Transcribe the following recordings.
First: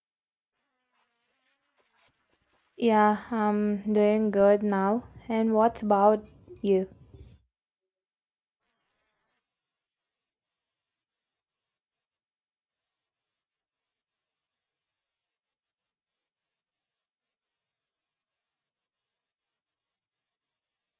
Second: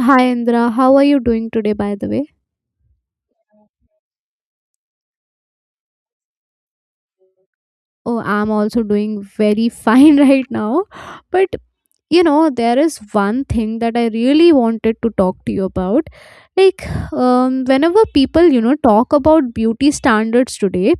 Hi Indra, how are you doing today by the way? Yeah, I'm doing good now. And what's about you? Oh, I'm also doing very fine right now. But you know, there is one thing that I really wanted to talk to you about. Like, whenever people, you know, talk about beauty standards today,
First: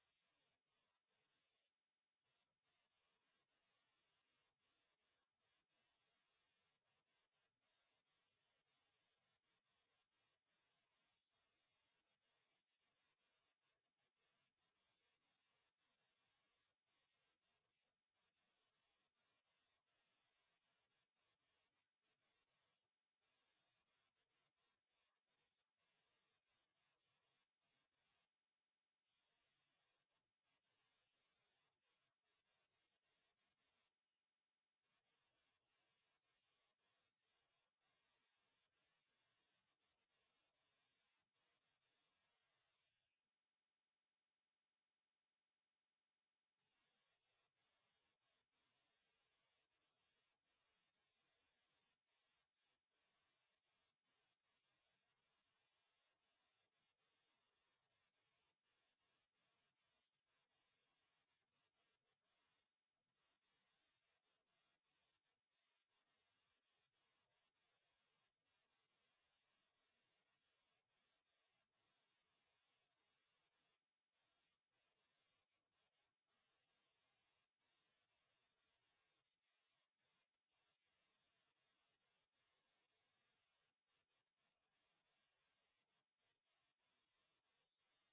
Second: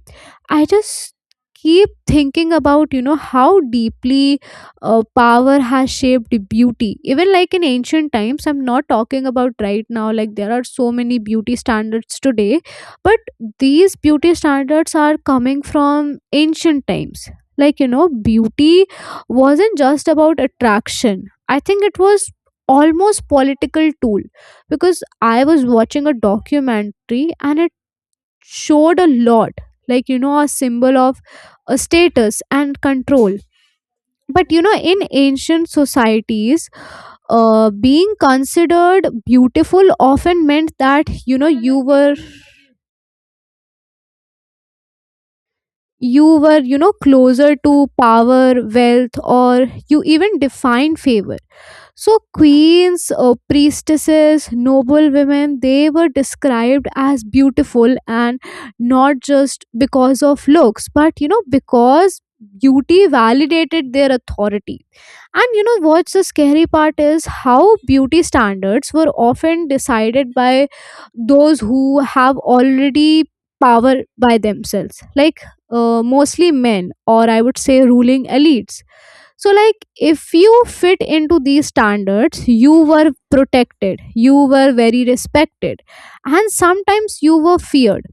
I just keep thinking about you know how deeply power has shaped beauty even like in ancient times. I'm not talking about right now, like there are so many beauty standards today, but these beauty standards are coming from ancient times. Like you know, beauty wasn't just about attraction, I think it was almost political tool, because I was watching a documentary and it showed a lot, like you know, a symbol of a status and control. But you know, in ancient societies, being considered beautiful often meant that you know you were you know closer to power, wealth, or you even defined favor. So, queens, priestesses, noble women, they were described as beautiful, and not just because of looks, but you know, because beauty validated their authority. And you know, what's the scary part is how beauty standards were often decided by those who have already power by themselves, like mostly men, or I would say ruling elites. So like if you fit into these standards, you were protected, you were very respected, and sometimes you were feared.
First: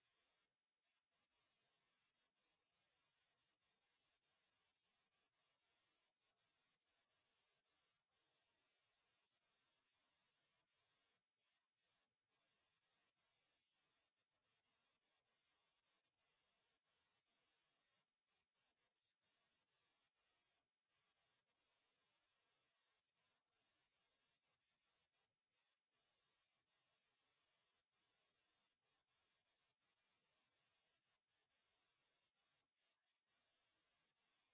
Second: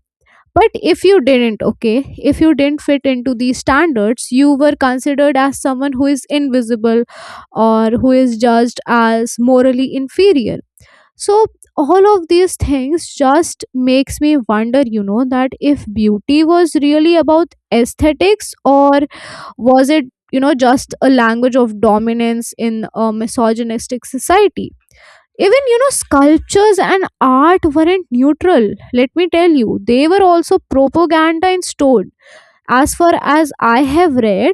But if you didn't, okay, if you didn't fit into these standards, you were considered as someone who is invisible or who is judged as morally inferior. So all of these things just makes me wonder, you know, that if beauty was really about aesthetics, or was it, you know, just a language of dominance in a misogynistic society? Even, you know, sculptures and art weren't neutral. Let me tell you, they were also propaganda and stored. As far as I have read,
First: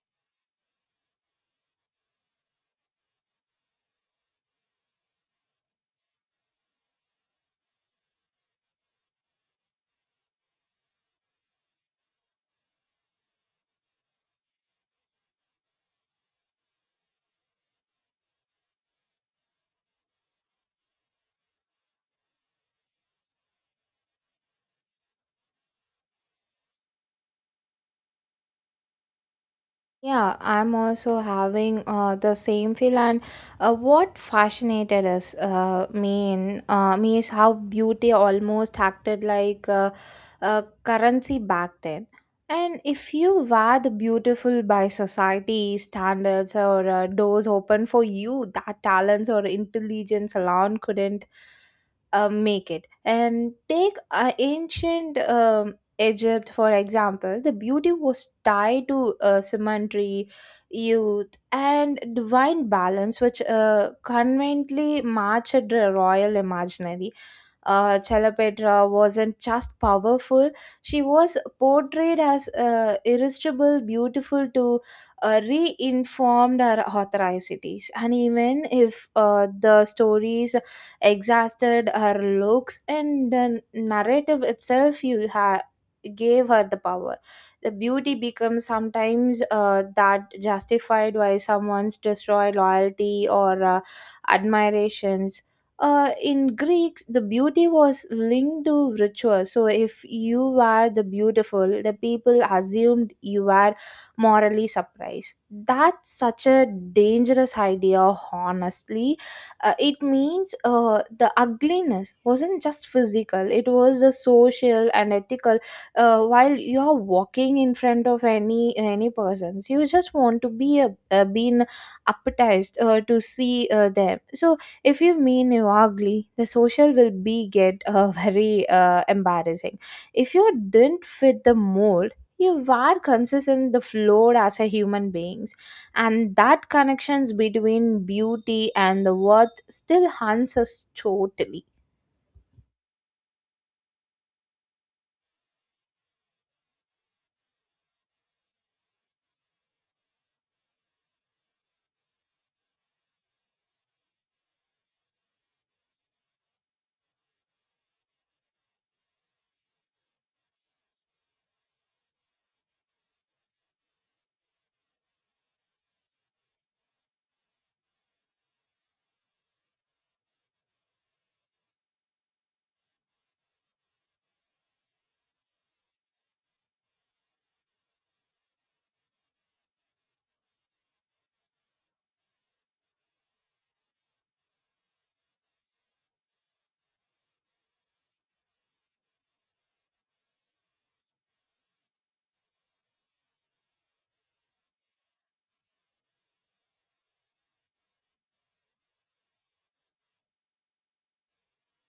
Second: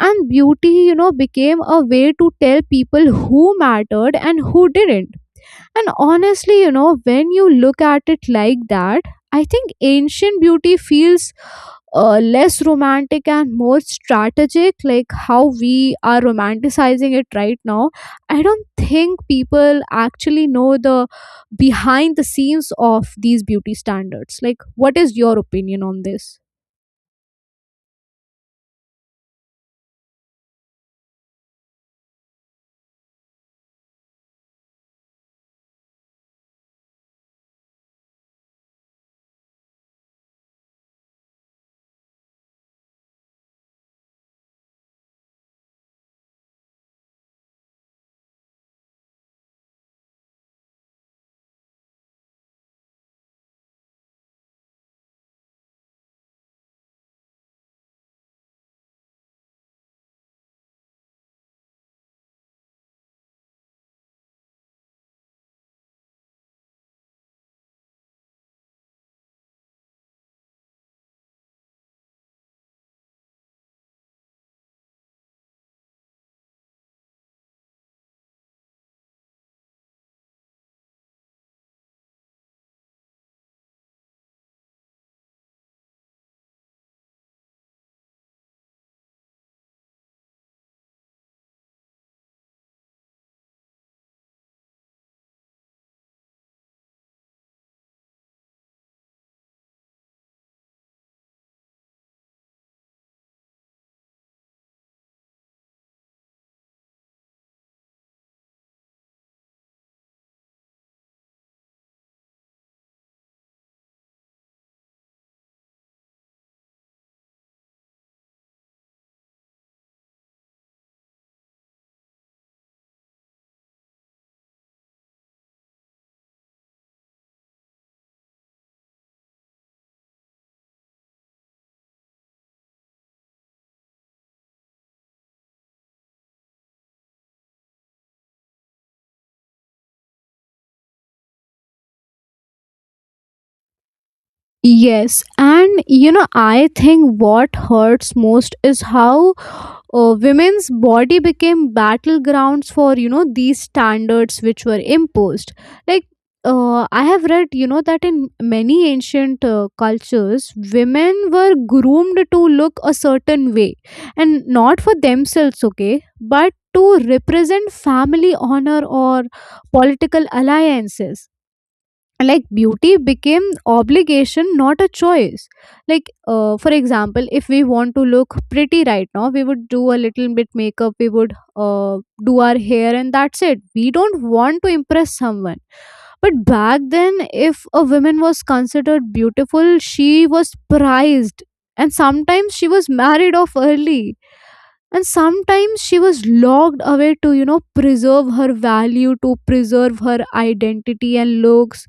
and beauty, you know, became a way to tell people who mattered and who didn't. And honestly, you know, when you look at it like that, I think ancient beauty feels less romantic and more strategic, like how we are romanticizing it right now. I don't think people actually know the behind the scenes of these beauty standards. Like, what is your opinion on this? Yeah, I'm also having the same feel, and what fascinated us me in me is how beauty almost acted like a currency back then. And if you were the beautiful by society standards or doors open for you, that talents or intelligence alone couldn't make it. And take ancient Egypt, for example, the beauty was tied to symmetry, youth, and divine balance, which conveniently matched the royal imaginary. Chalapetra wasn't just powerful, she was portrayed as irresistible, beautiful to reinformed her authoricities. And even if the stories exhausted her looks and the narrative itself you have gave her the power, the beauty becomes sometimes that justified why someone's destroy loyalty or admirations. In greeks the beauty was linked to ritual, so if you were the beautiful the people assumed you were morally surprised. That's such a dangerous idea, honestly. It means the ugliness wasn't just physical, it was the social and ethical. While you're walking in front of any persons, you just want to be a, being appetized to see them. So if you mean you're ugly, the social will be get very embarrassing. If you didn't fit the mold, you were consistent the floor as a human beings. And that connections between beauty and the worth still haunts us totally. Yes, and you know, I think what hurts most is how women's body became battlegrounds for you know these standards which were imposed. Like I have read you know that in many ancient cultures women were groomed to look a certain way, and not for themselves, okay, but to represent family honor or political alliances. Like beauty became obligation, not a choice. Like for example, if we want to look pretty right now, we would do a little bit makeup, we would do our hair, and that's it. We don't want to impress someone. But back then, if a woman was considered beautiful, she was prized, and sometimes she was married off early, and sometimes she was locked away to you know preserve her value, to preserve her identity and looks.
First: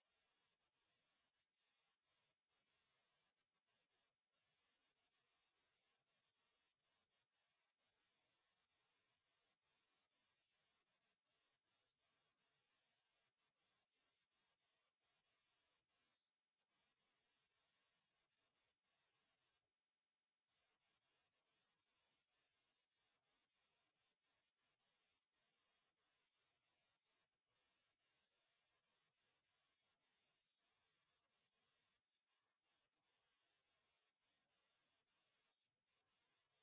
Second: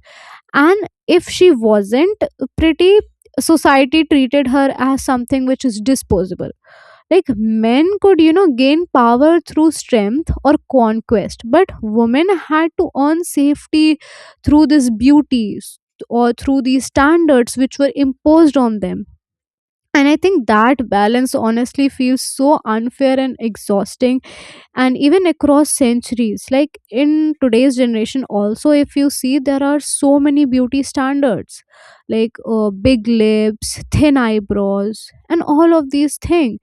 And if she wasn't pretty, society treated her as something which is disposable. Like men could you know gain power through strength or conquest, but women had to earn safety through or through these standards which were imposed on them. And I think that balance honestly feels so unfair and exhausting. And even across centuries, like in today's generation also, if you see, there are so many beauty standards, like big lips, thin eyebrows, and all of these things.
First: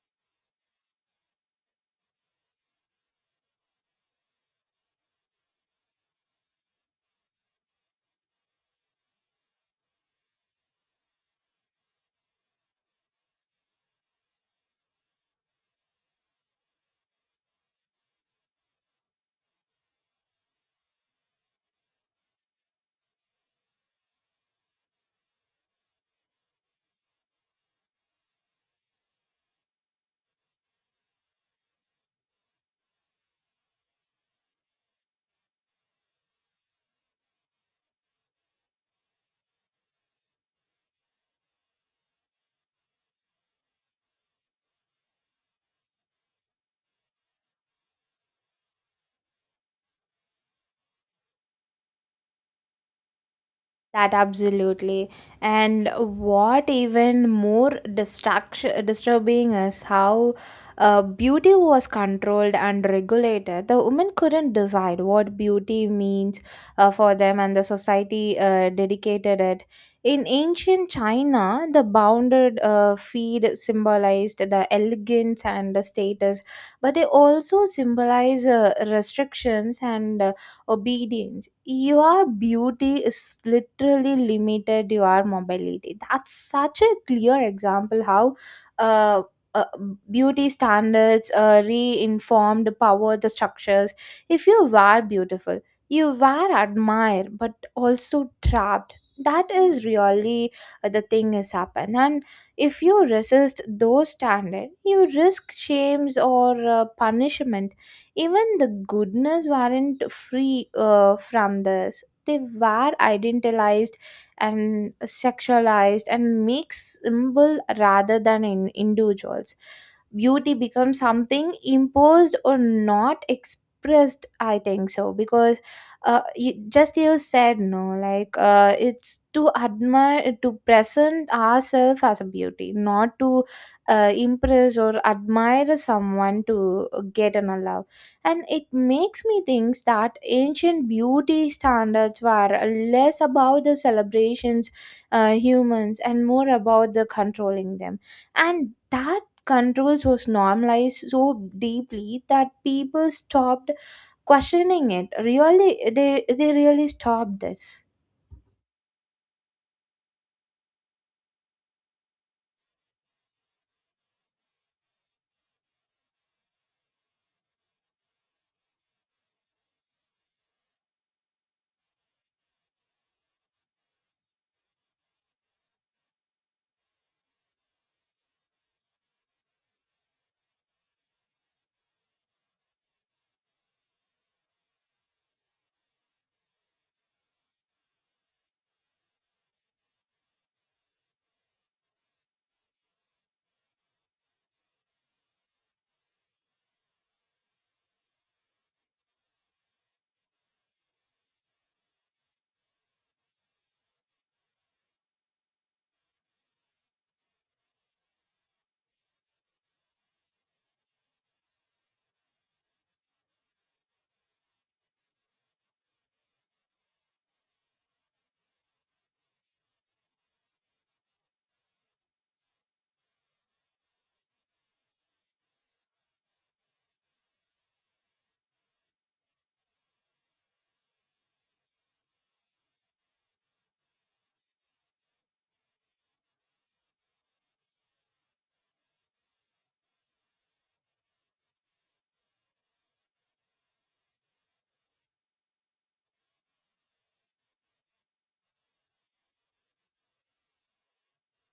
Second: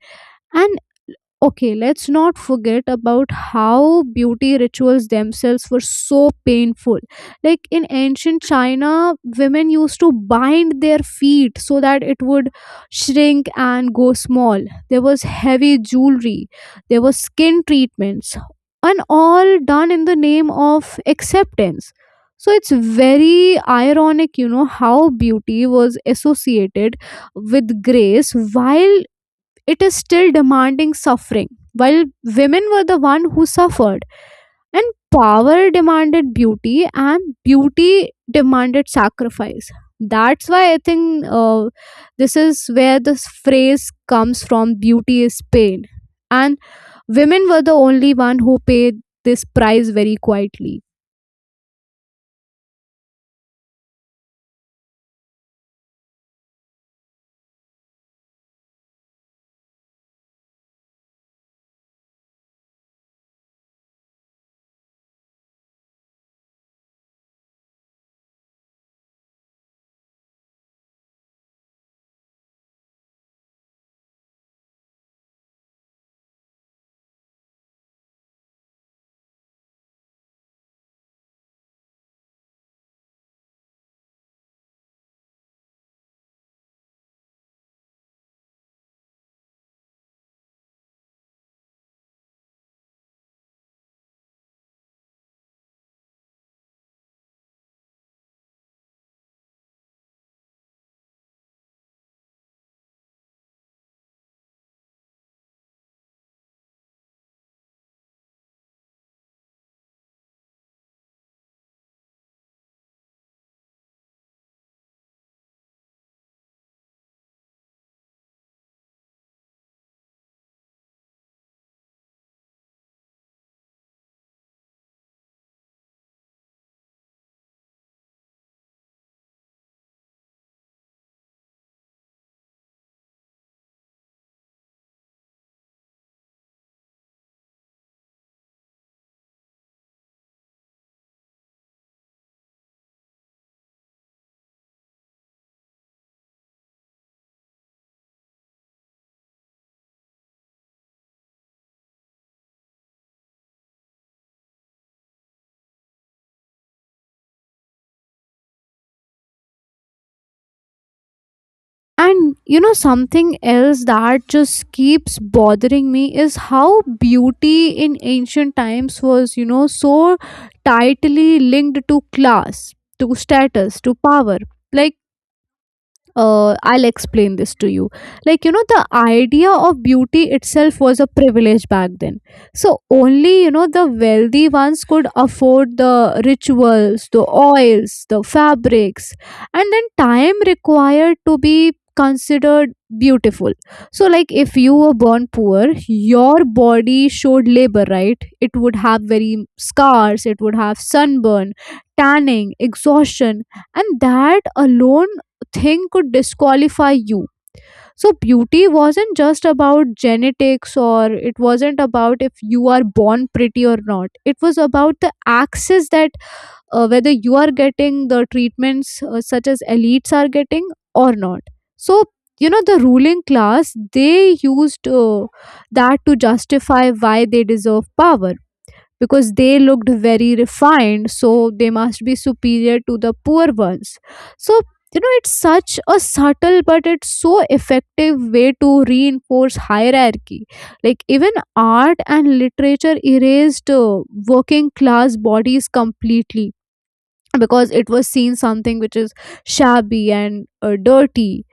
Okay, let's not forget about how beauty rituals themselves were so painful. Like in ancient China, women used to bind their feet so that it would shrink and go small. There was heavy jewelry, there was skin treatments, and all done in the name of acceptance. So it's very ironic, you know, how beauty was associated with grace while it is still demanding suffering, while women were the one who suffered, and power demanded beauty, and beauty demanded sacrifice. That's why I think this is where this phrase comes from: beauty is pain. And women were the only one who paid this price very quietly. That absolutely. And what even more distraction disturbing is how beauty was controlled and regulated. The women couldn't decide what beauty means for them, and the society dedicated it. In ancient China, the bounded feed symbolized the elegance and the status, but they also symbolize restrictions and obedience. Your beauty is literally limited to your mobility. That's such a clear example how uh, uh, beauty standards reinformed power the structures. If you were beautiful, you were admired but also trapped. That is really the thing has happened. And if you resist those standards, you risk shames or punishment. Even the goodness weren't free from this. They were idealized and sexualized and make symbol rather than in individuals. Beauty becomes something imposed or not expressed, I think so, because you, just you said no, like it's to admire, to present ourselves as a beauty, not to impress or admire someone to get an love. And it makes me think that ancient beauty standards were less about the celebrations humans and more about the controlling them. And that controls was normalized so deeply that people stopped questioning it. Really, they they really stopped this. And you know, something else that just keeps bothering me is how beauty in ancient times was, you know, so tightly linked to class, to status, to power. Like, I'll explain this to you. Like, you know, the idea of beauty itself was a privilege back then. So, only, you know, the wealthy ones could afford the rituals, the oils, the fabrics, and then time required to be considered beautiful. So, like, if you were born poor, your body showed labor, right? It would have very scars, it would have sunburn, tanning, exhaustion, and that alone thing could disqualify you. So, beauty wasn't just about genetics, or it wasn't about if you are born pretty or not. It was about the access, that whether you are getting the treatments such as elites are getting or not. So, you know, the ruling class, they used that to justify why they deserve power, because they looked very refined, so they must be superior to the poor ones. So you know, it's such a subtle but it's so effective way to reinforce hierarchy. Like even art and literature erased working class bodies completely, because it was seen something which is shabby and dirty.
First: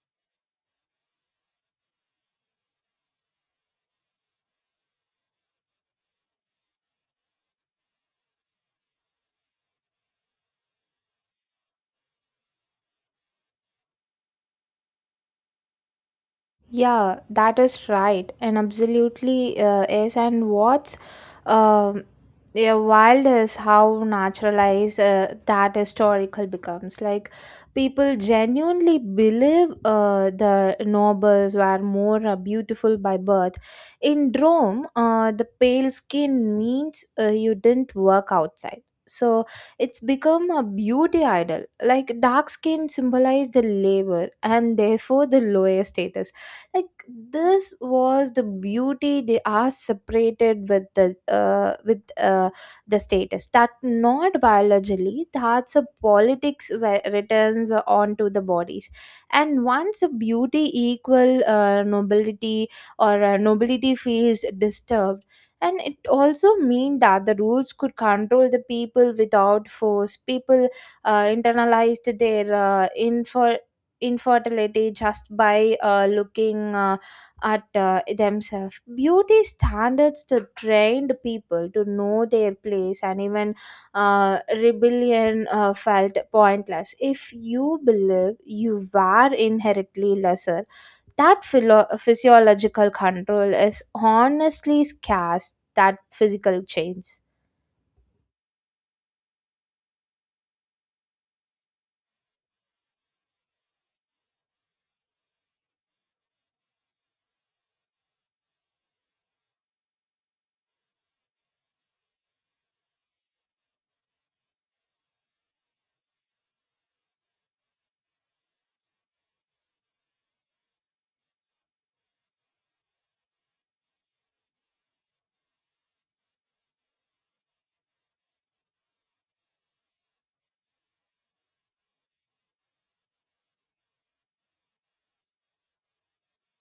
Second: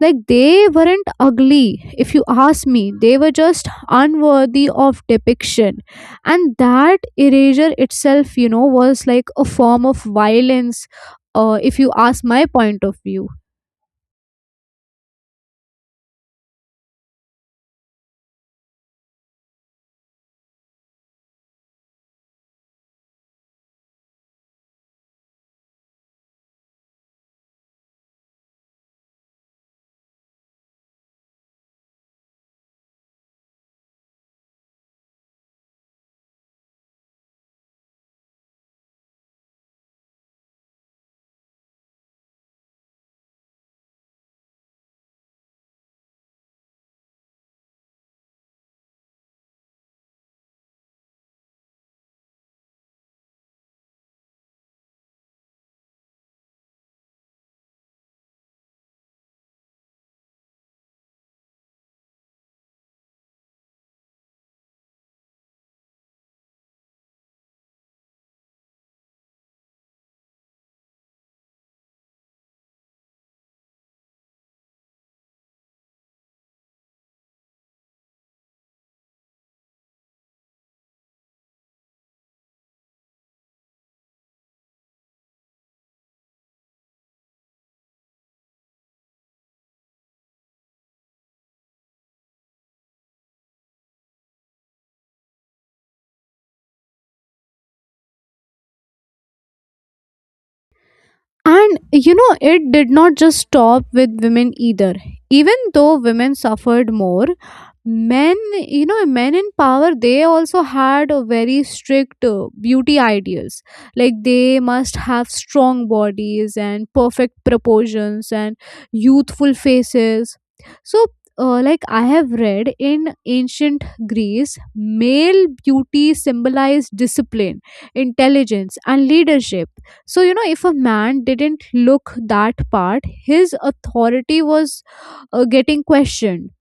Like they weren't ugly, if you ask me. They were just unworthy of depiction. And that erasure itself, you know, was like a form of violence, if you ask my point of view. Yeah, that is right, and absolutely is. And what's um yeah, wild is how naturalized that historical becomes. Like people genuinely believe the nobles were more beautiful by birth. In Rome, the pale skin means you didn't work outside. So it's become a beauty idol. Like dark skin symbolize the labor and therefore the lower status. Like this was the beauty they are separated with the status, that not biologically. That's a politics where returns onto the bodies. And once a beauty equal nobility or nobility feels disturbed. And it also mean that the rules could control the people without force. People internalized their infer infertility just by looking at themselves. Beauty standards to trained people to know their place, and even rebellion felt pointless. If you believe you were inherently lesser, that physiological control is honestly scarce, that physical change. And you know, it did not just stop with women either. Even though women suffered more, men, you know, men in power, they also had a very strict beauty ideals. Like they must have strong bodies and perfect proportions and youthful faces. So, like I have read in ancient Greece, male beauty symbolized discipline, intelligence, and leadership. So, you know, if a man didn't look that part, his authority was getting questioned.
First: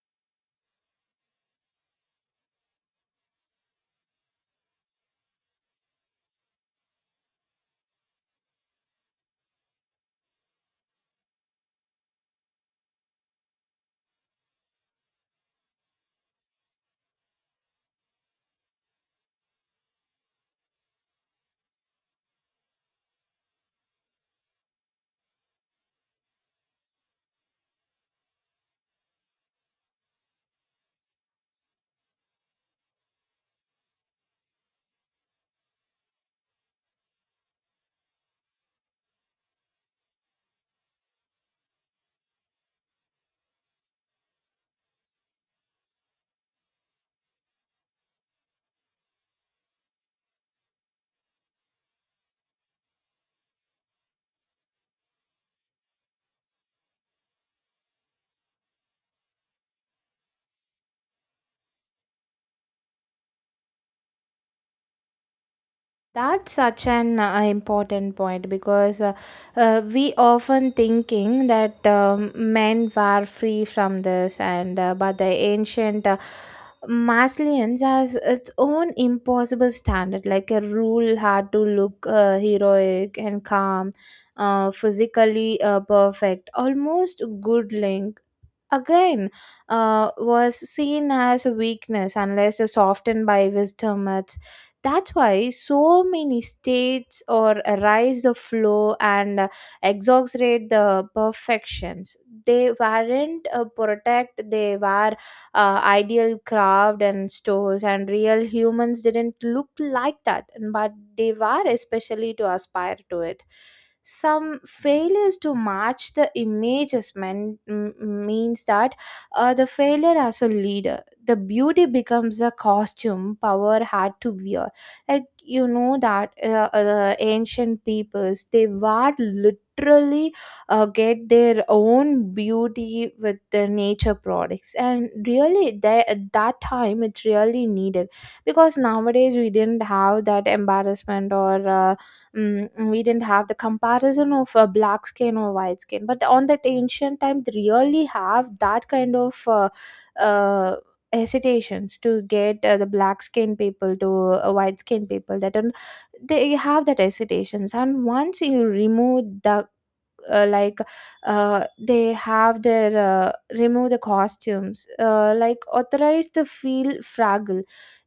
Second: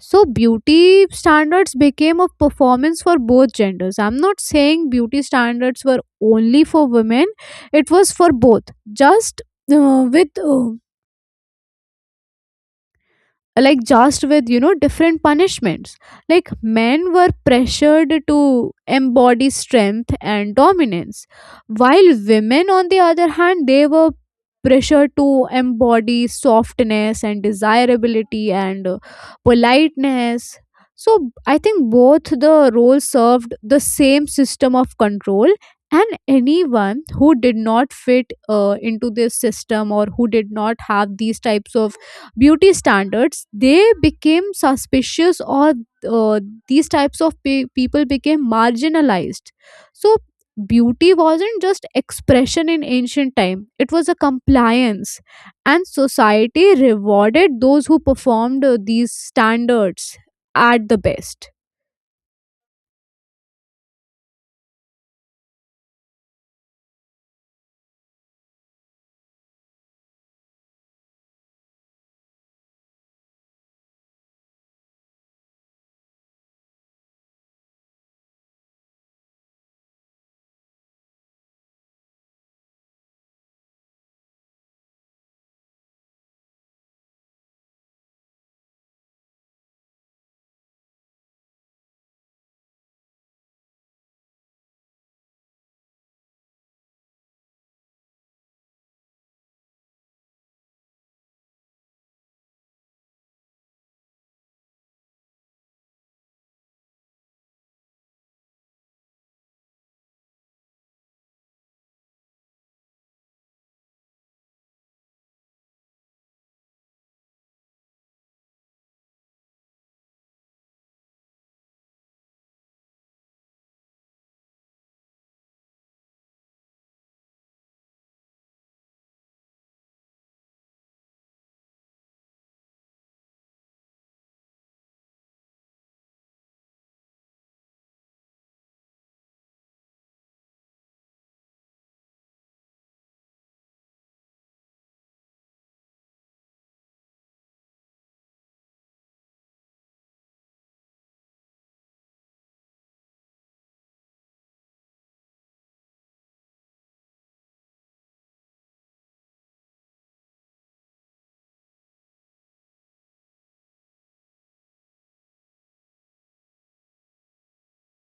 So, beauty standards became a performance for both genders. I'm not saying beauty standards were only for women, it was for both. Just with like just with you know different punishments. Like men were pressured to embody strength and dominance, while women on the other hand, they were pressured to embody softness and desirability and politeness. So I think both the roles served the same system of control, and anyone who did not fit into this system, or who did not have these types of beauty standards, they became suspicious or uh, these types of people became marginalized. So beauty wasn't just expression in ancient time, it was a compliance. And society rewarded those who performed these standards at the best. That's such an important point, because we often thinking that men were free from this, and but the ancient Maslians has its own impossible standard. Like a rule had to look heroic and calm, physically perfect, almost good link. Again, was seen as a weakness unless softened by wisdom myths. That's why so many states or rise the flow and exaggerate the perfections. They weren't protect, they were ideal craft and stores, and real humans didn't look like that, but they were especially to aspire to it. Some failures to match the images men, means that the failure as a leader, the beauty becomes a costume power had to wear. Like you know that ancient peoples, they were literally get their own beauty with the nature products, and really they, at that time it's really needed, because nowadays we didn't have that embarrassment or we didn't have the comparison of black skin or white skin. But on that ancient time they really have that kind of uh, hesitations to get the black skin people to white skin people that don't, they have that hesitations. And once you remove the uh, like they have their remove the costumes, like authorize the feel fragile.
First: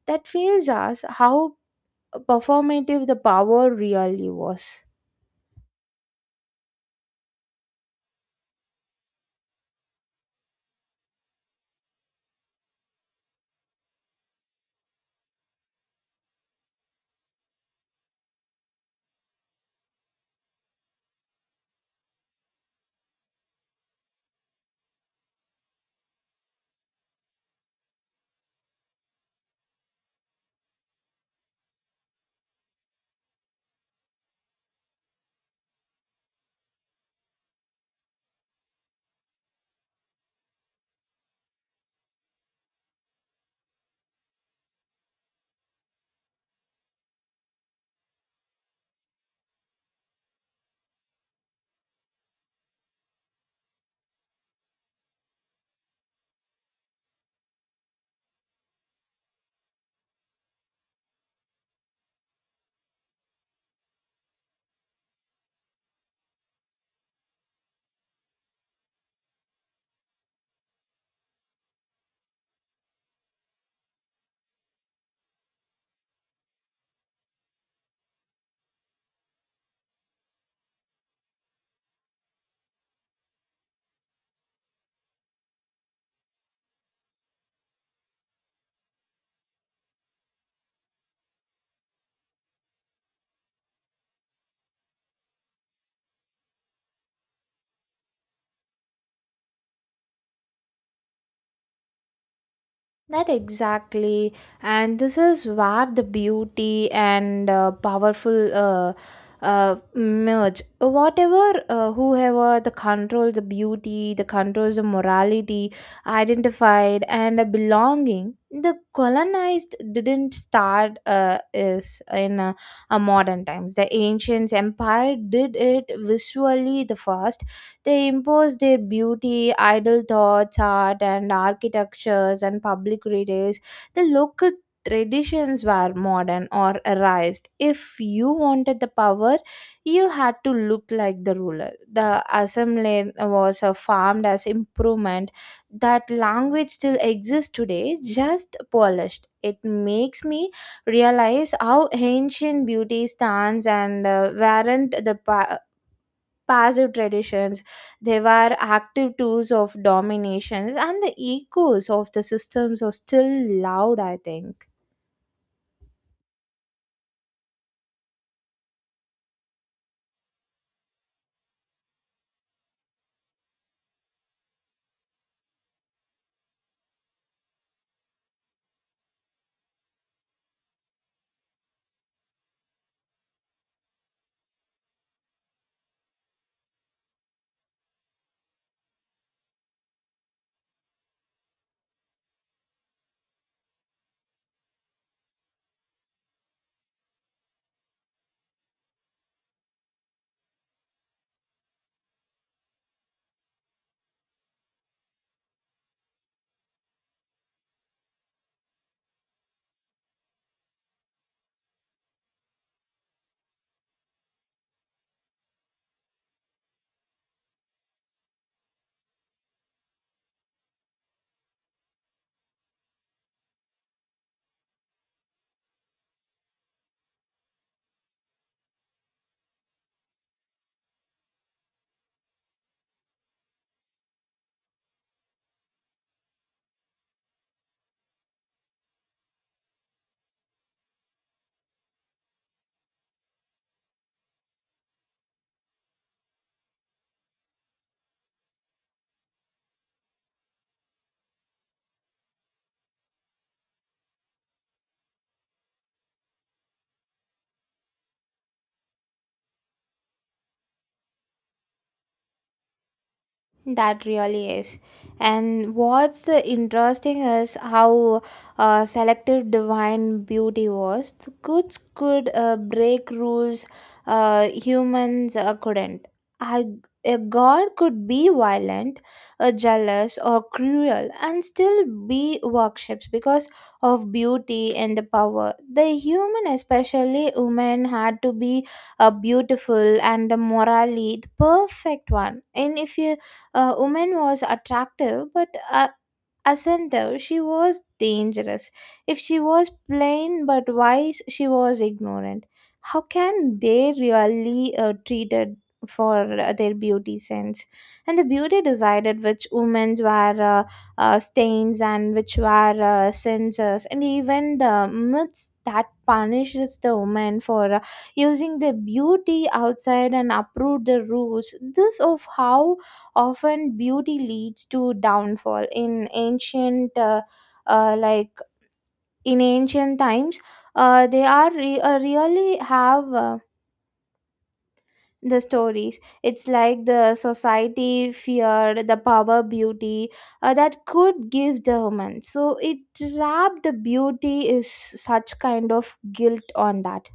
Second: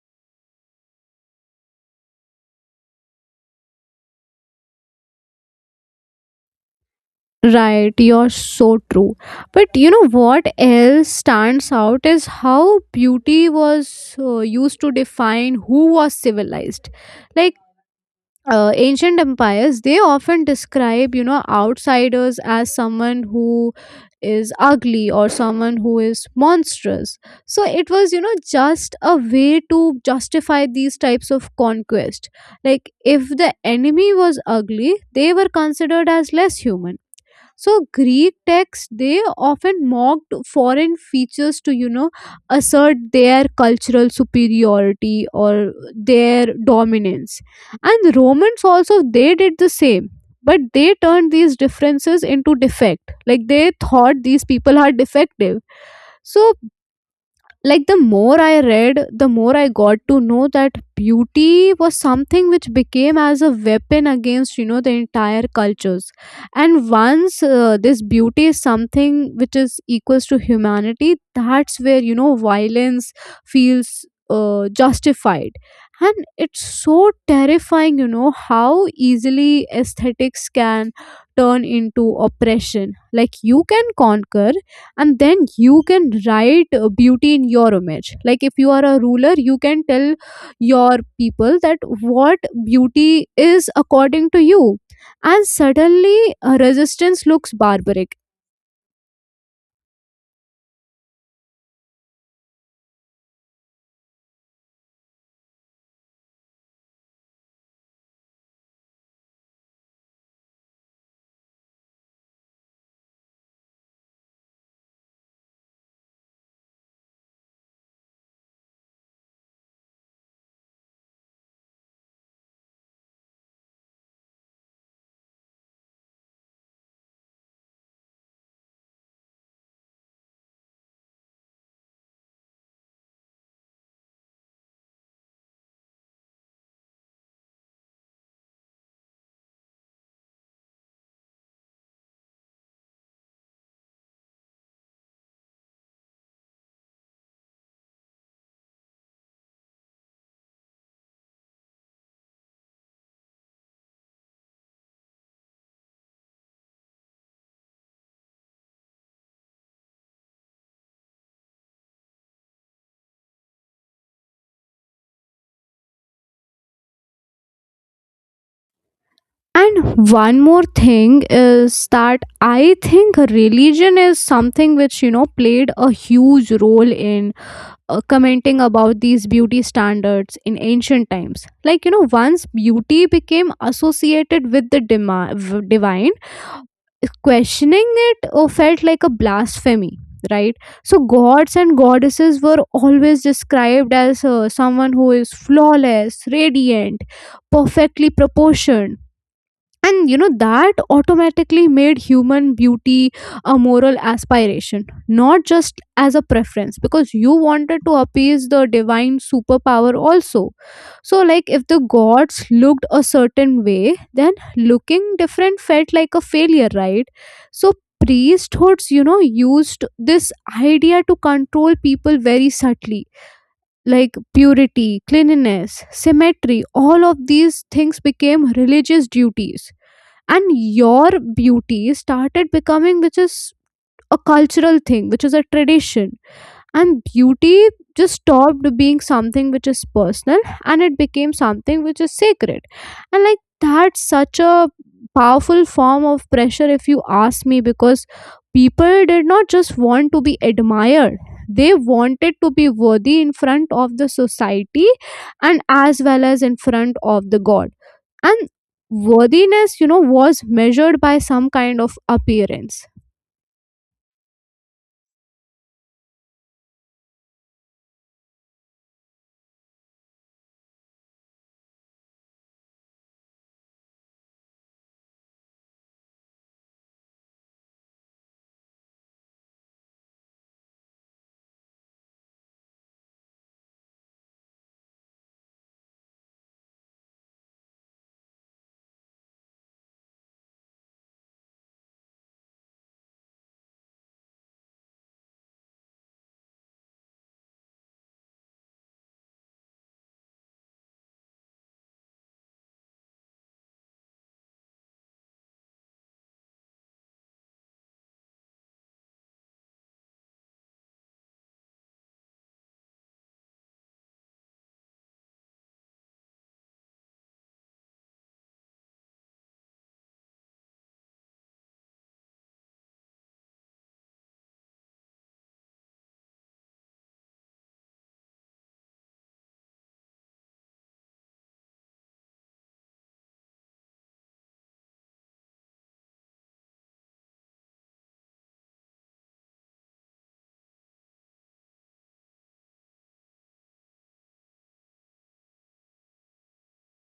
That feels us how performative the power really was. Right, you're so true. But you know what else stands out is how beauty was used to define who was civilized. Like ancient empires, they often describe you know outsiders as someone who is ugly or someone who is monstrous. So it was you know just a way to justify these types of conquest. Like if the enemy was ugly, they were considered as less human. So greek texts, they often mocked foreign features to you know assert their cultural superiority or their dominance. And the romans also, they did the same, but they turned these differences into defect, like they thought these people are defective. So like the more I read, the more I got to know that beauty was something which became as a weapon against, you know, the entire cultures. And once this beauty is something which is equals to humanity, that's where, you know, violence feels justified. And it's so terrifying, you know, how easily aesthetics can turn into oppression. Like you can conquer, and then you can write beauty in your image. Like if you are a ruler, you can tell your people that what beauty is according to you, and suddenly resistance looks barbaric. That exactly, and this is where the beauty and powerful merge. Whatever, whoever the control, the beauty, the controls, the morality, identified and a belonging. The colonized didn't start is in a modern times. The ancients empire did it visually the first. They impose their beauty, idle thoughts, art, and architectures and public retails. The local traditions were modern or erased. If you wanted the power, you had to look like the ruler. The assembly was farmed as improvement. That language still exists today, just polished. It makes me realize how ancient beauty stands and weren't the passive traditions, they were active tools of dominations, and the echoes of the systems are still loud, I think. And one more thing is that I think religion is something which, you know, played a huge role in commenting about these beauty standards in ancient times. Like, you know, once beauty became associated with the divine, questioning it or felt like a blasphemy, right? So gods and goddesses were always described as someone who is flawless, radiant, perfectly proportioned. And you know, that automatically made human beauty a moral aspiration, not just as a preference, because you wanted to appease the divine superpower also. So like, if the gods looked a certain way, then looking different felt like a failure, right? So priesthoods, you know, used this idea to control people very subtly. Like purity, cleanliness, symmetry, all of these things became religious duties. And your beauty started becoming, which is a cultural thing, which is a tradition. And beauty just stopped being something which is personal, and it became something which is sacred. And like, that's such a powerful form of pressure, if you ask me, because people did not just want to be admired, they wanted to be worthy in front of the society, and as well as in front of the god. And worthiness, you know, was measured by some kind of appearance. That really is. And what's interesting is how selective divine beauty was. The gods could break rules, humans couldn't. I, a god could be violent, jealous, or cruel and still be worshipped because of beauty and the power. The human, especially women, had to be a beautiful and a morally the perfect one. And if you a woman was attractive, but ascended, she was dangerous. If she was plain but wise, she was ignorant. How can they really treat it for their beauty sense? And the beauty decided which women were stains and which were censors, and even the myths that punishes the woman for using the beauty outside and uproot the rules. This of how often beauty leads to downfall in ancient like in ancient times. They are really have the stories. It's like the society feared the power beauty that could give the woman, so it trapped the beauty is such kind of guilt on that.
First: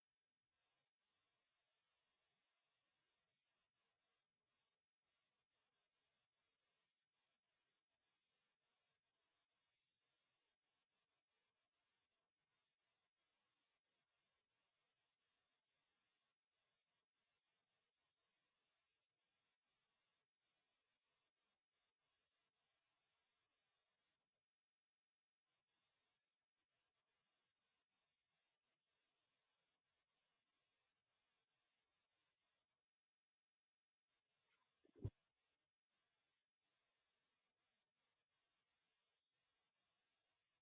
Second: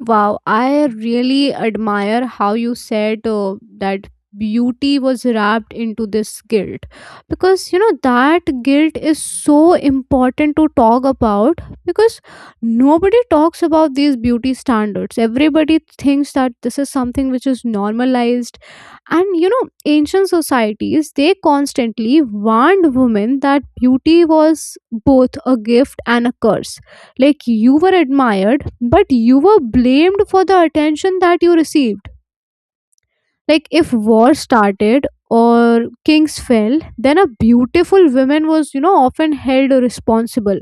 Wow, I really admire how you said that beauty was wrapped into this guilt, because you know that guilt is so important to talk about, because nobody talks about these beauty standards. Everybody thinks that this is something which is normalized, and you know, ancient societies, they constantly warned women that beauty was both a gift and a curse. Like, you were admired, but you were blamed for the attention that you received. Like, if war started or kings fell, then a beautiful woman was, you know, often held responsible.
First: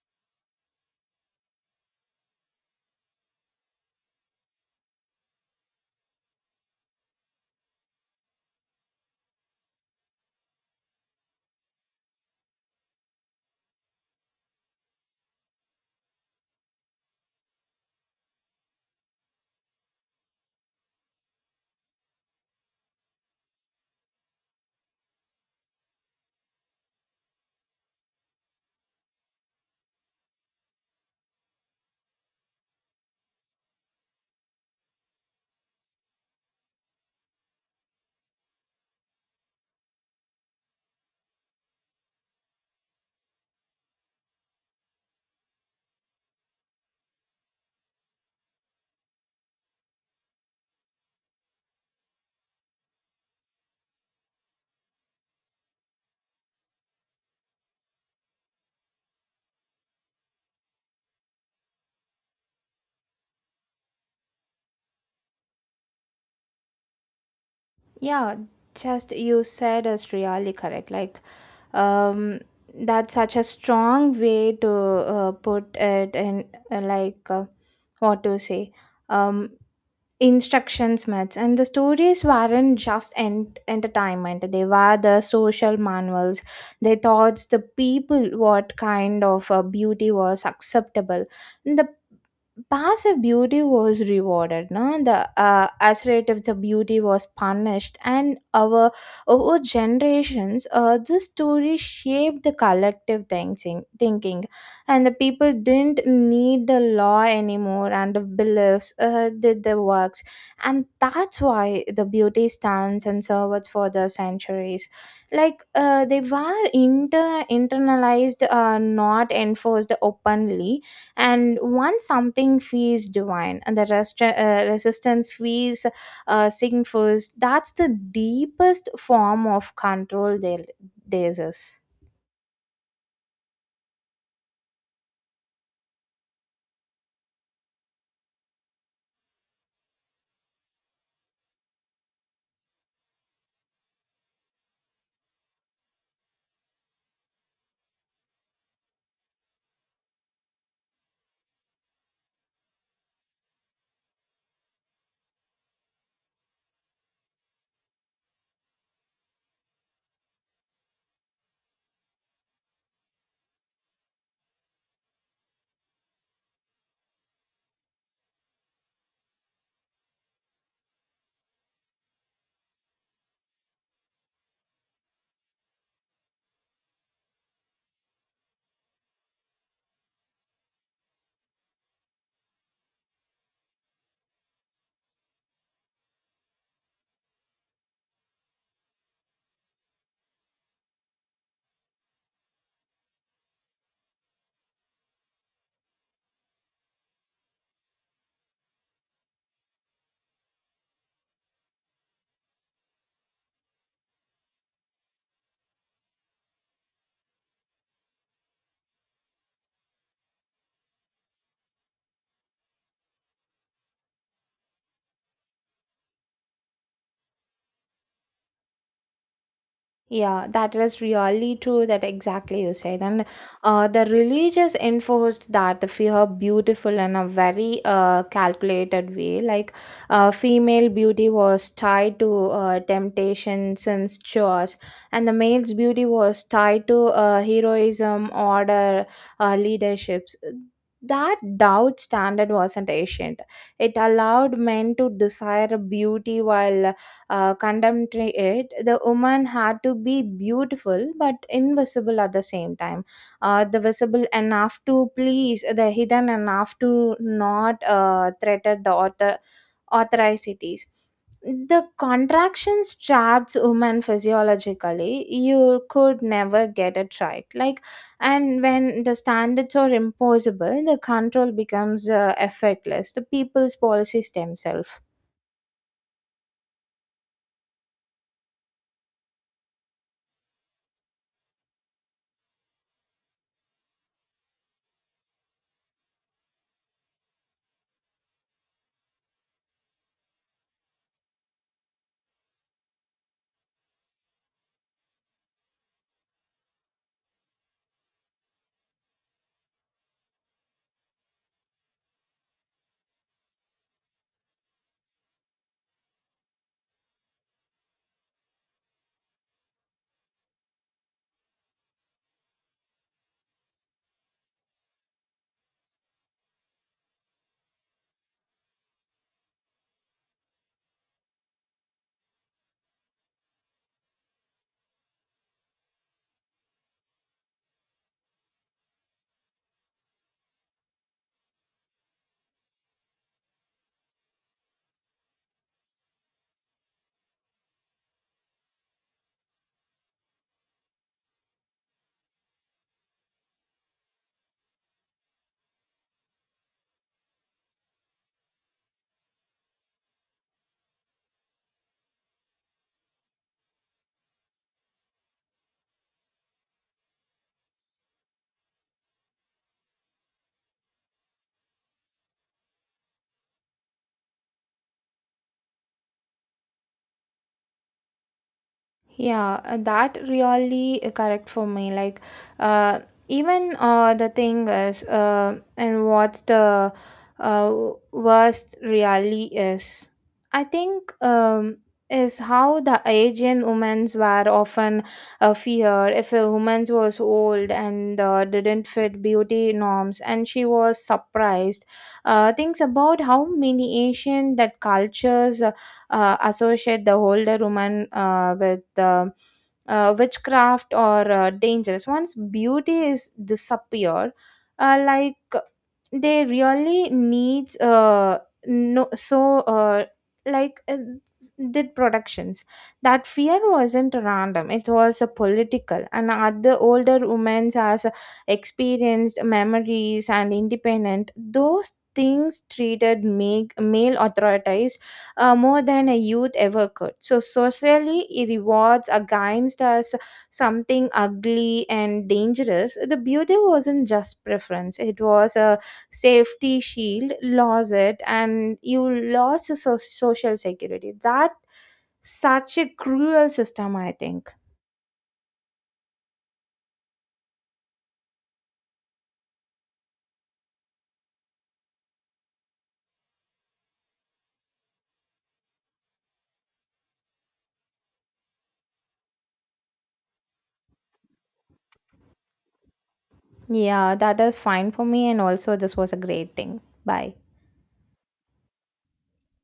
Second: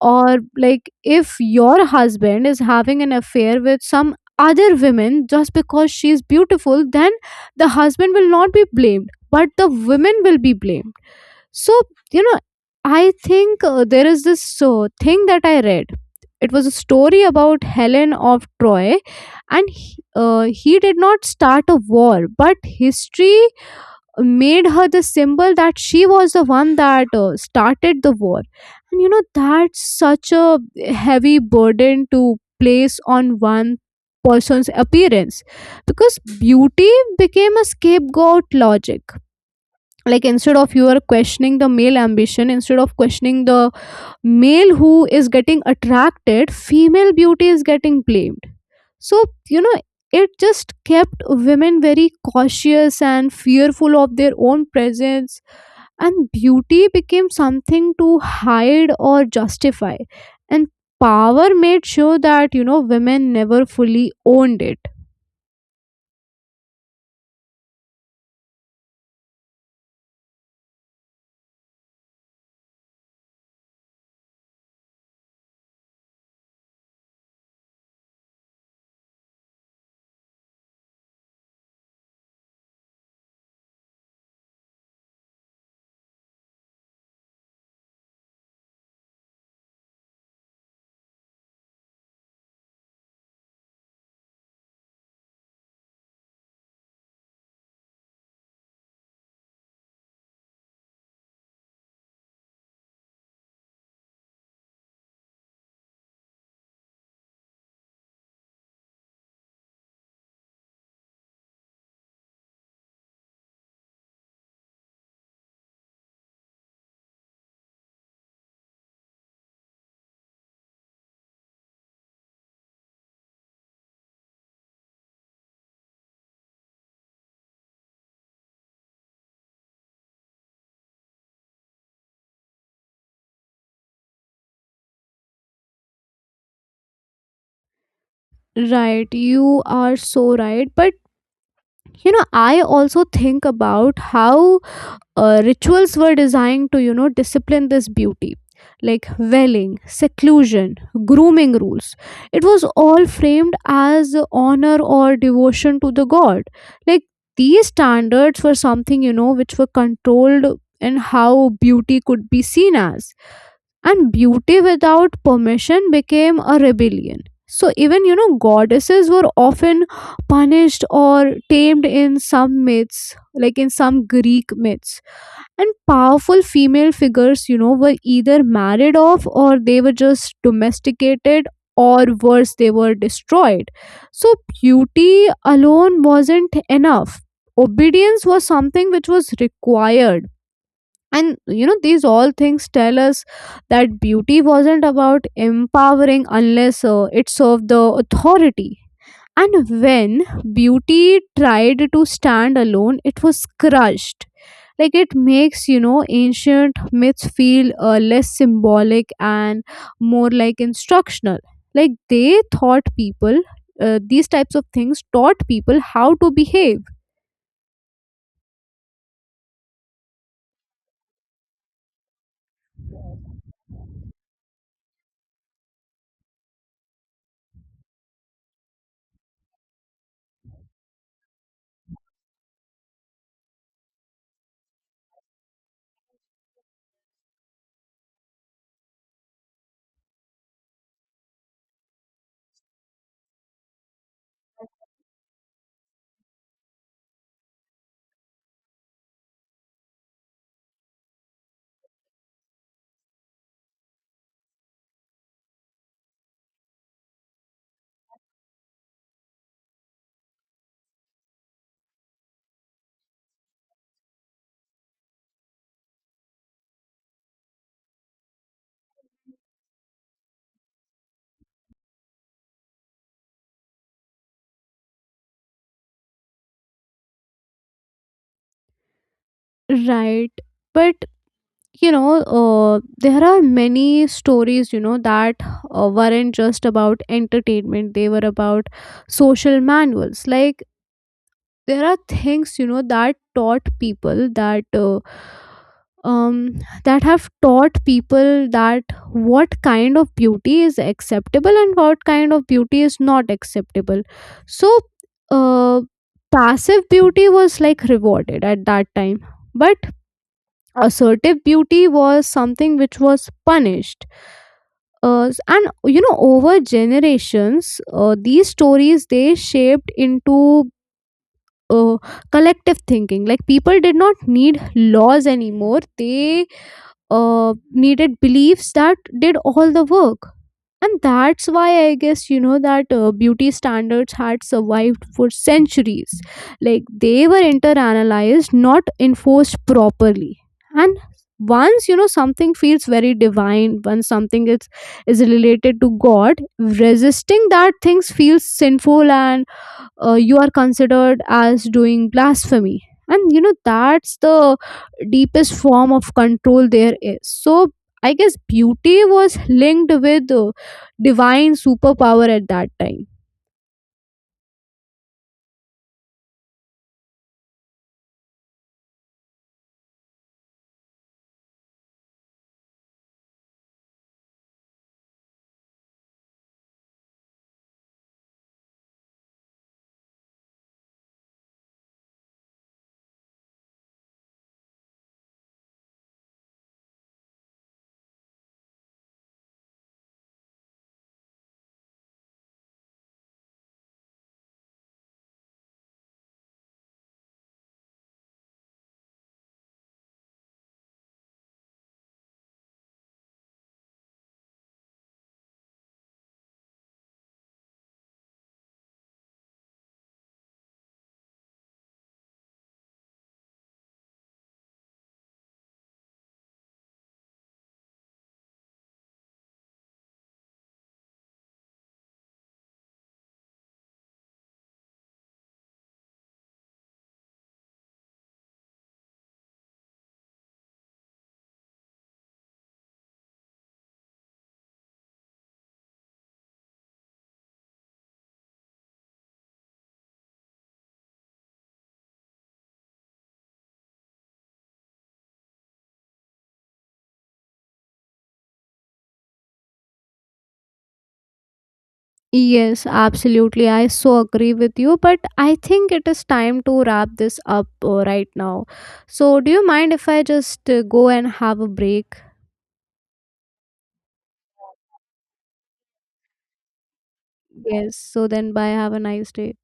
Or like, if your husband is having an affair with some other women just because she is beautiful, then the husband will not be blamed, but the women will be blamed. So, you know, I think there is this thing that I read. It was a story about Helen of Troy, and he did not start a war, but history made her the symbol that she was the one that started the war. And you know, that's such a heavy burden to place on one person's appearance, because beauty became a scapegoat logic. Like, instead of you are questioning the male ambition, instead of questioning the male who is getting attracted, female beauty is getting blamed. So, you know, it just kept women very cautious and fearful of their own presence, and beauty became something to hide or justify. And power made sure that, you know, women never fully owned it. Yeah, just you said is really correct, like, um, that's such a strong way to put it. And uh, like uh, what to say, um, instructions myths and the stories weren't just entertainment, they were the social manuals. They taught the people what kind of beauty was acceptable. The passive beauty was rewarded, no the assertive the beauty was punished, and our over generations this story shaped the collective thinking. And the people didn't need the law anymore, and the beliefs did the works. And that's why the beauty stands and served for the centuries. Like they were internalized, not enforced openly. And once something feels divine, and the resistance feels sinful, that's the deepest form of control there is. Right, you are so right, but you know, I also think about how rituals were designed to, you know, discipline this beauty. Like, veiling, seclusion, grooming rules, it was all framed as honor or devotion to the god. Like, these standards were something, you know, which were controlled in how beauty could be seen as. And beauty without permission became a rebellion. So even, you know, goddesses were often punished or tamed in some myths, like in some Greek myths. And powerful female figures, you know, were either married off, or they were just domesticated, or worse, they were destroyed. So beauty alone wasn't enough, obedience was something which was required. And you know, these all things tell us that beauty wasn't about empowering unless it served the authority. And when beauty tried to stand alone, it was crushed. Like, it makes, you know, ancient myths feel less symbolic and more like instructional. Like, they taught people, these types of things taught people how to behave. Yeah, that is really true, that exactly you said. And the religious enforced that the fear beautiful in a very calculated way. Like female beauty was tied to temptation, sins, chores, and the male's beauty was tied to heroism, order, leaderships. That doubt standard wasn't ancient. It allowed men to desire beauty while condemned it. The woman had to be beautiful but invisible at the same time. The visible enough to please, the hidden enough to not threaten the authoricities. The contractions traps women physiologically, you could never get it right. Like, and when the standards are impossible, the control becomes effortless, the people's policies themselves. Right. But you know there are many stories, you know, that weren't just about entertainment, they were about social manuals. Like, there are things, you know, that taught people that um that have taught people that what kind of beauty is acceptable and what kind of beauty is not acceptable. So uh passive beauty was like rewarded at that time, but assertive beauty was something which was punished. And you know, over generations, these stories, they shaped into uh, collective thinking. Like, people did not need laws anymore, they needed beliefs that did all the work. And that's why I guess, you know, that beauty standards had survived for centuries. Like, they were interanalyzed, not enforced properly. And once, you know, something feels very divine, once something is related to god, resisting that things feels sinful, and you are considered as doing blasphemy. And you know, that's the deepest form of control there is. So I guess beauty was linked with divine superpower at that time. Yeah, that really correct for me. Like, uh, even the thing is, and what's the worst really is, I think is how the Asian women's were often feared. If a woman was old and didn't fit beauty norms, and she was surprised. Things about how many Asian that cultures associate the older woman with witchcraft or dangerous. Once beauty is disappeared, uh, like they really needs no so like did productions. That fear wasn't random, it was a political, and other older women as experienced memories and independent those things treated make male authorities more than a youth ever could. So socially it rewards against us something ugly and dangerous. The beauty wasn't just preference, it was a safety shield. Lose it and you lost your social security. That such a cruel system, I think. Yes, absolutely, I so agree with you, but I think it is time to wrap this up right now. So do you mind if I just go and have a break? Yeah, that is fine for me, and also this was a great thing. Bye. Yes, so then bye, have a nice day.